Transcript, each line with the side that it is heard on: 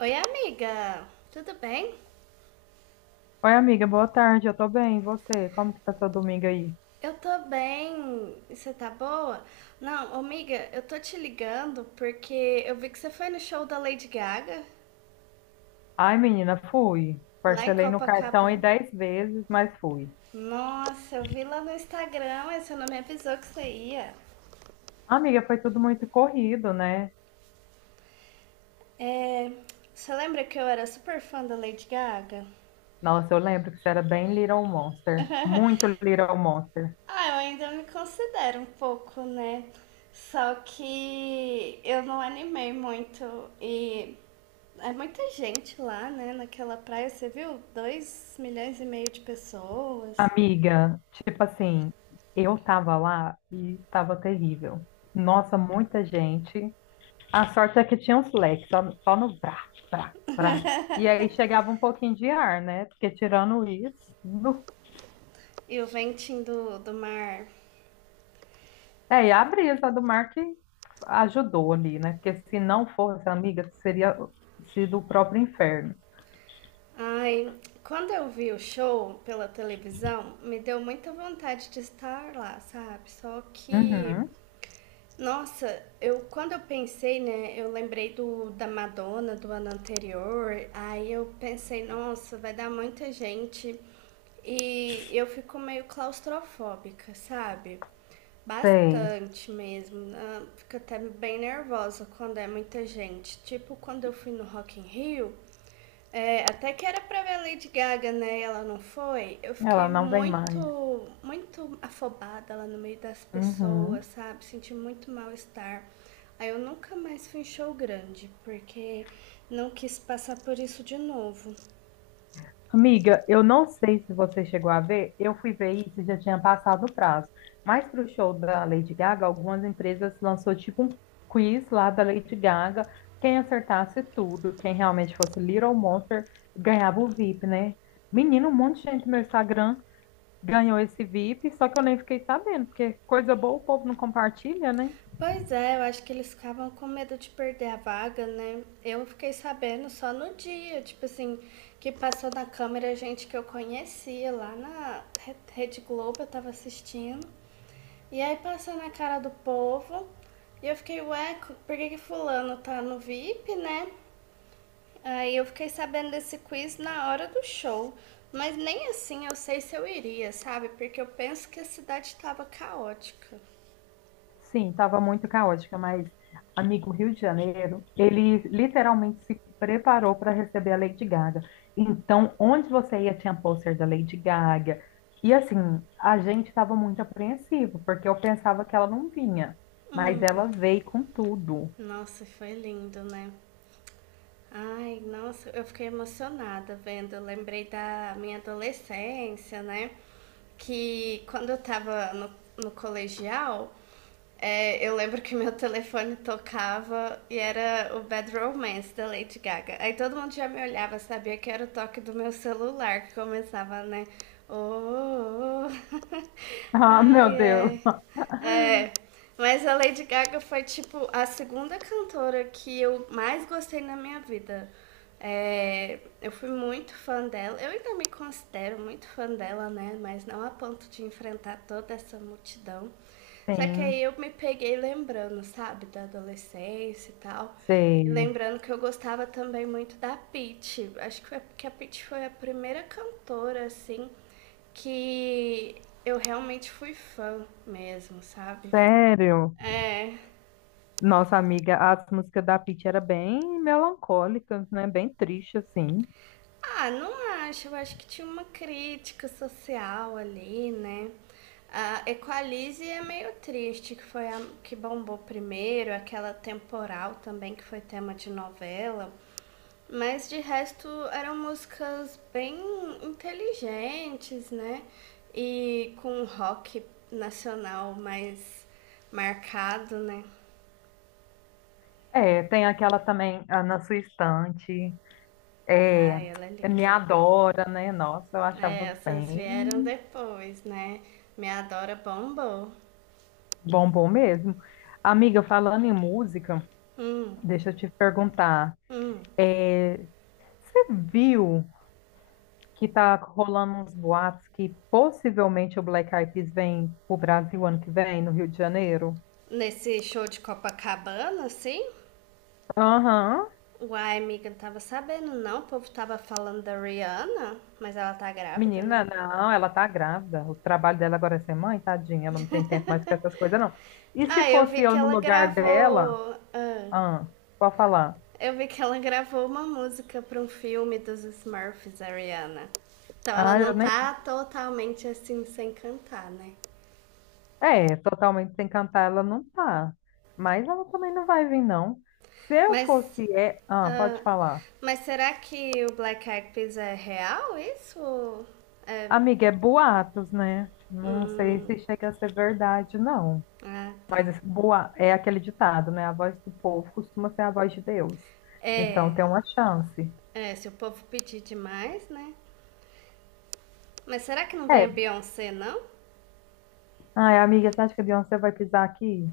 right: Oi, amiga. Tudo bem?
left: Oi, amiga, boa tarde. Eu tô bem, e você? Como que tá seu domingo aí?
right: Eu tô bem. E você tá boa? Não, amiga, eu tô te ligando porque eu vi que você foi no show da Lady Gaga
left: Ai, menina, fui.
right: lá em
left: Parcelei no cartão aí
right: Copacabana.
left: 10 vezes, mas fui.
right: Nossa, eu vi lá no Instagram, mas você não me avisou que você ia.
left: Amiga, foi tudo muito corrido, né?
right: É, você lembra que eu era super fã da Lady Gaga?
left: Nossa, eu lembro que você era bem Little Monster. Muito Little Monster.
right: Ah, eu ainda me considero um pouco, né? Só que eu não animei muito e é muita gente lá, né? Naquela praia, você viu? 2,5 milhões de pessoas
left: Amiga, tipo assim, eu tava lá e tava terrível. Nossa, muita gente. A sorte é que tinha uns leques, só no brá, brá, brá. E aí chegava um pouquinho de ar, né? Porque tirando isso, nu.
right: e o ventinho do mar.
left: É, e a brisa do mar que ajudou ali, né? Porque se não fosse amiga, seria sido o próprio inferno.
right: Ai, quando eu vi o show pela televisão, me deu muita vontade de estar lá, sabe? Só que
left: Uhum,
right: nossa, eu quando eu pensei, né, eu lembrei do da Madonna do ano anterior, aí eu pensei, nossa, vai dar muita gente e eu fico meio claustrofóbica, sabe?
left: sei.
right: Bastante mesmo. Fico até bem nervosa quando é muita gente. Tipo, quando eu fui no Rock in Rio, é, até que era pra ver a Lady Gaga, né? E ela não foi. Eu fiquei
left: Ela não vem mais.
right: muito, muito afobada lá no meio das pessoas,
left: Uhum.
right: sabe? Senti muito mal-estar. Aí eu nunca mais fui em show grande, porque não quis passar por isso de novo.
left: Amiga, eu não sei se você chegou a ver, eu fui ver isso e já tinha passado o prazo. Mas para o show da Lady Gaga, algumas empresas lançou tipo um quiz lá da Lady Gaga. Quem acertasse tudo, quem realmente fosse Little Monster, ganhava o VIP, né? Menino, um monte de gente no meu Instagram ganhou esse VIP, só que eu nem fiquei sabendo, porque coisa boa o povo não compartilha, né?
right: Pois é, eu acho que eles ficavam com medo de perder a vaga, né? Eu fiquei sabendo só no dia, tipo assim, que passou na câmera gente que eu conhecia lá na Rede Globo, eu tava assistindo. E aí passou na cara do povo e eu fiquei, ué, por que, que fulano tá no VIP, né? Aí eu fiquei sabendo desse quiz na hora do show. Mas nem assim eu sei se eu iria, sabe? Porque eu penso que a cidade tava caótica.
left: Sim, estava muito caótica, mas amigo Rio de Janeiro, ele literalmente se preparou para receber a Lady Gaga. Então, onde você ia tinha pôster da Lady Gaga. E assim, a gente estava muito apreensivo, porque eu pensava que ela não vinha, mas ela
right: Hum,
left: veio com tudo.
right: nossa, foi lindo, né? Ai, nossa, eu fiquei emocionada vendo. Eu lembrei da minha adolescência, né? Que quando eu tava no colegial, eu lembro que meu telefone tocava e era o Bad Romance da Lady Gaga. Aí todo mundo já me olhava, sabia que era o toque do meu celular que começava, né? Oh, oh, oh.
left: Ah, meu
right: Ai,
left: Deus.
right: ai. É, mas a Lady Gaga foi, tipo, a segunda cantora que eu mais gostei na minha vida. É, eu fui muito fã dela. Eu ainda me considero muito fã dela, né? Mas não a ponto de enfrentar toda essa multidão. Só que aí
left: Sim,
right: eu me peguei lembrando, sabe, da adolescência e tal. E
left: sei.
right: lembrando que eu gostava também muito da Pitty. Acho que foi porque a Pitty foi a primeira cantora, assim, que eu realmente fui fã mesmo, sabe?
left: Sério?
right: É.
left: Nossa amiga, as músicas da Pitty era bem melancólicas, né? Bem triste, assim.
right: Ah, não acho. Eu acho que tinha uma crítica social ali, né? A Equalize é meio triste, que foi a que bombou primeiro, aquela temporal também, que foi tema de novela. Mas de resto eram músicas bem inteligentes, né? E com um rock nacional mais marcado, né?
left: É, tem aquela também, ah, Na Sua Estante, é,
right: Ai, ela é
left: é, Me
right: linda.
left: Adora, né? Nossa, eu
right: É,
left: achava
right: essas vieram
left: bem
right: depois, né? Me adora bombou.
left: bom, bom mesmo. Amiga, falando em música,
right: Hum,
left: deixa eu te perguntar,
right: hum.
left: é, você viu que tá rolando uns boatos que possivelmente o Black Eyed Peas vem pro Brasil ano que vem, no Rio de Janeiro?
right: Nesse show de Copacabana, assim?
left: Aham.
right: Uai, amiga, não tava sabendo não. O povo tava falando da Rihanna, mas ela tá grávida,
left: Menina,
right: né?
left: não, ela tá grávida. O trabalho dela agora é ser mãe, tadinha. Ela não tem tempo mais pra essas coisas, não. E se
right: Ah, eu vi
left: fosse
right: que
left: eu no
right: ela
left: lugar dela?
right: gravou.
left: Ah, pode falar.
right: Eu vi que ela gravou uma música pra um filme dos Smurfs, a Rihanna. Então ela
left: Ah,
right: não
left: eu nem vi.
right: tá totalmente assim sem cantar, né?
left: É, totalmente sem cantar ela não tá. Mas ela também não vai vir, não. Se eu
right: Mas.
left: fosse... É... Ah,
right: ah,
left: pode falar.
right: mas será que o Black Eyed Peas é real isso? É.
left: Amiga, é boatos, né? Não sei
right: Hum,
left: se chega a ser verdade, não.
right: ah,
left: Mas
right: tá.
left: esse boa... é aquele ditado, né? A voz do povo costuma ser a voz de Deus. Então
right: É.
left: tem uma chance.
right: É, se o povo pedir demais, né? Mas será que não vem
left: É,
right: a Beyoncé, não?
left: ai, amiga, você acha que a Beyoncé vai pisar aqui?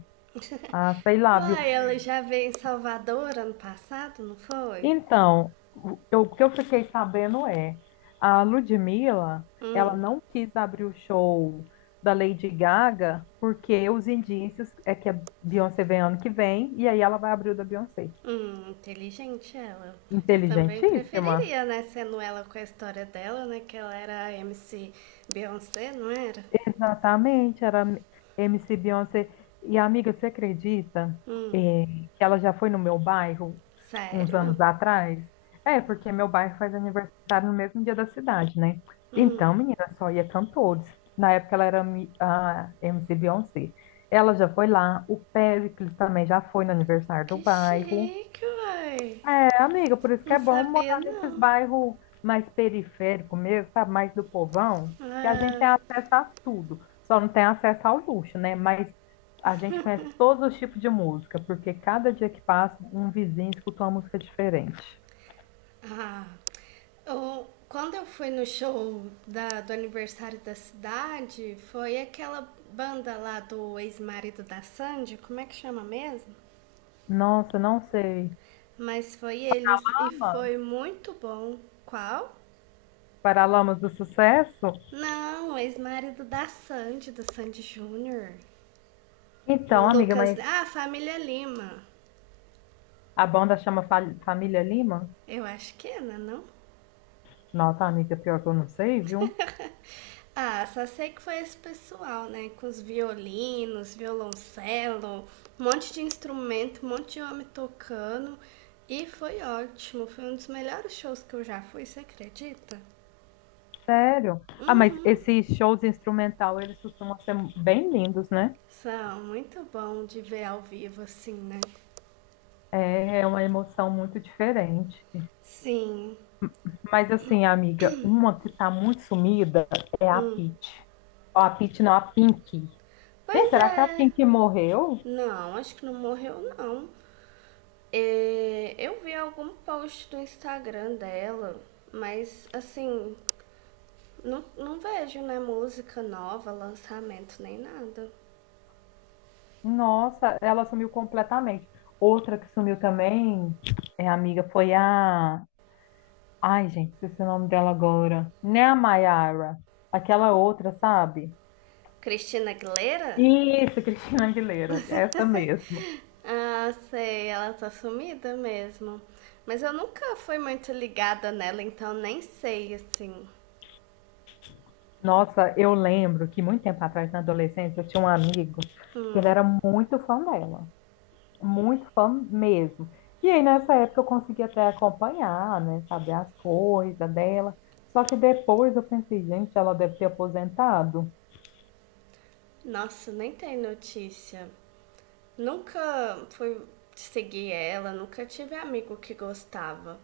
left: Ah, sei lá, viu?
right: Uai, ela já veio em Salvador ano passado, não foi?
left: Então, o que eu fiquei sabendo é, a Ludmilla, ela
right: Hum,
left: não quis abrir o show da Lady Gaga, porque os indícios é que a Beyoncé vem ano que vem, e aí ela vai abrir o da Beyoncé.
right: inteligente ela. Eu também
left: Inteligentíssima.
right: preferiria, né? Sendo ela com a história dela, né? Que ela era a MC Beyoncé, não era?
left: Exatamente, era MC Beyoncé. E, amiga, você acredita,
right: Hum,
left: eh, que ela já foi no meu bairro? Uns
right: sério?
left: anos atrás. É, porque meu bairro faz aniversário no mesmo dia da cidade, né? Então,
right: Hum,
left: menina, só ia cantores. Na época ela era a MC Beyoncé. Ela já foi lá, o Péricles também já foi no aniversário do
right: Que
left: bairro.
right: chique, uai.
left: É, amiga, por isso que
right: Não
left: é bom
right: sabia,
left: morar nesses
right: não.
left: bairros mais periféricos mesmo, sabe? Mais do povão, que a gente
right: Ah,
left: tem acesso a tudo. Só não tem acesso ao luxo, né? Mas a gente conhece todos os tipos de música, porque cada dia que passa, um vizinho escuta uma música diferente.
right: ah, quando eu fui no show do aniversário da cidade, foi aquela banda lá do ex-marido da Sandy, como é que chama mesmo?
left: Nossa, não sei.
right: Mas foi eles e
left: Ama?
right: foi muito bom. Qual?
left: Paralamas do Sucesso?
right: Não, o ex-marido da Sandy, do Sandy Júnior. O
left: Então, amiga,
right: Lucas.
left: mas
right: Ah, a família Lima.
left: a banda chama Família Lima?
right: Eu acho que é, né, não?
left: Nossa, amiga, pior que eu não sei, viu?
right: Ah, só sei que foi esse pessoal, né? Com os violinos, violoncelo, um monte de instrumento, um monte de homem tocando. E foi ótimo, foi um dos melhores shows que eu já fui, você acredita?
left: Sério? Ah, mas
right: Uhum,
left: esses shows instrumental, eles costumam ser bem lindos, né?
right: são muito bom de ver ao vivo assim, né?
left: É uma emoção muito diferente.
right: Sim,
left: Mas assim, amiga, uma que tá muito sumida é a
right: hum.
left: Pitty. Ó, a Pitty não, a Pink. Gente,
right: Pois
left: será que a
right: é.
left: Pink morreu?
right: Não, acho que não morreu não. É, eu vi algum post do Instagram dela, mas assim, não, não vejo, né? Música nova, lançamento, nem nada.
left: Nossa, ela sumiu completamente. Outra que sumiu também, amiga, foi a... Ai, gente, esqueci o nome dela agora. Né, a Mayara? Aquela outra, sabe?
right: Cristina Aguilera?
left: Isso, Cristina Aguilera, essa mesmo.
right: Ah, sei, ela tá sumida mesmo. Mas eu nunca fui muito ligada nela, então nem sei, assim.
left: Nossa, eu lembro que muito tempo atrás, na adolescência, eu tinha um amigo que ele
right: Hum,
left: era muito fã dela, muito fã mesmo. E aí, nessa época, eu conseguia até acompanhar, né, saber as coisas dela. Só que depois eu pensei, gente, ela deve ter aposentado.
right: nossa, nem tem notícia. Nunca fui seguir ela, nunca tive amigo que gostava.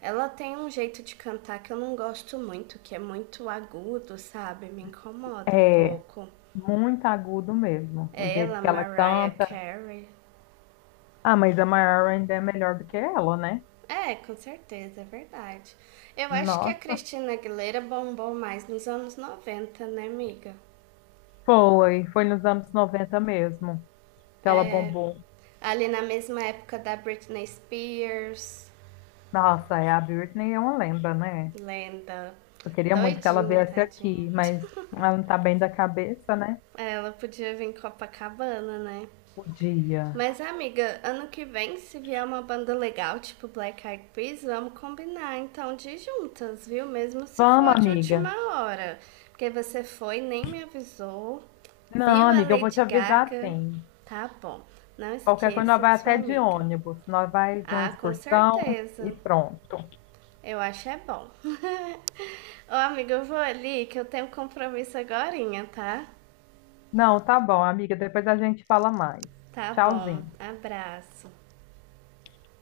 right: Ela tem um jeito de cantar que eu não gosto muito, que é muito agudo, sabe? Me incomoda um
left: É,
right: pouco.
left: muito agudo mesmo, o
right: É
left: jeito
right: ela,
left: que ela
right: Mariah
left: canta.
right: Carey.
left: Ah, mas a Mariah ainda é melhor do que ela, né?
right: É, com certeza, é verdade. Eu acho que a
left: Nossa,
right: Cristina Aguilera bombou mais nos anos 90, né, amiga?
left: foi nos anos 90 mesmo que ela
right: É,
left: bombou.
right: ali na mesma época da Britney Spears,
left: Nossa, é, a Britney é uma lenda, né?
right: lenda.
left: Eu queria muito que ela
right: Doidinha,
left: viesse
right: tadinha.
left: aqui, mas ela não tá bem da cabeça, né?
right: Ela podia vir em Copacabana, né?
left: Podia.
right: Mas, amiga, ano que vem, se vier uma banda legal, tipo Black Eyed Peas, vamos combinar então de ir juntas, viu? Mesmo se for
left: Vamos,
right: de última
left: amiga.
right: hora. Porque você foi, nem me avisou.
left: Não,
right: Viu a
left: amiga, eu vou te
right: Lady
left: avisar
right: Gaga?
left: sim.
right: Tá bom. Não
left: Qualquer coisa, nós
right: esqueça
left: vai
right: de sua
left: até de
right: amiga.
left: ônibus, nós vai de uma
right: Ah, com
left: excursão e
right: certeza.
left: pronto.
right: Eu acho é bom. Ô, amiga, eu vou ali que eu tenho um compromisso agorinha, tá?
left: Não, tá bom, amiga, depois a gente fala mais.
right: Tá bom.
left: Tchauzinho.
right: Abraço.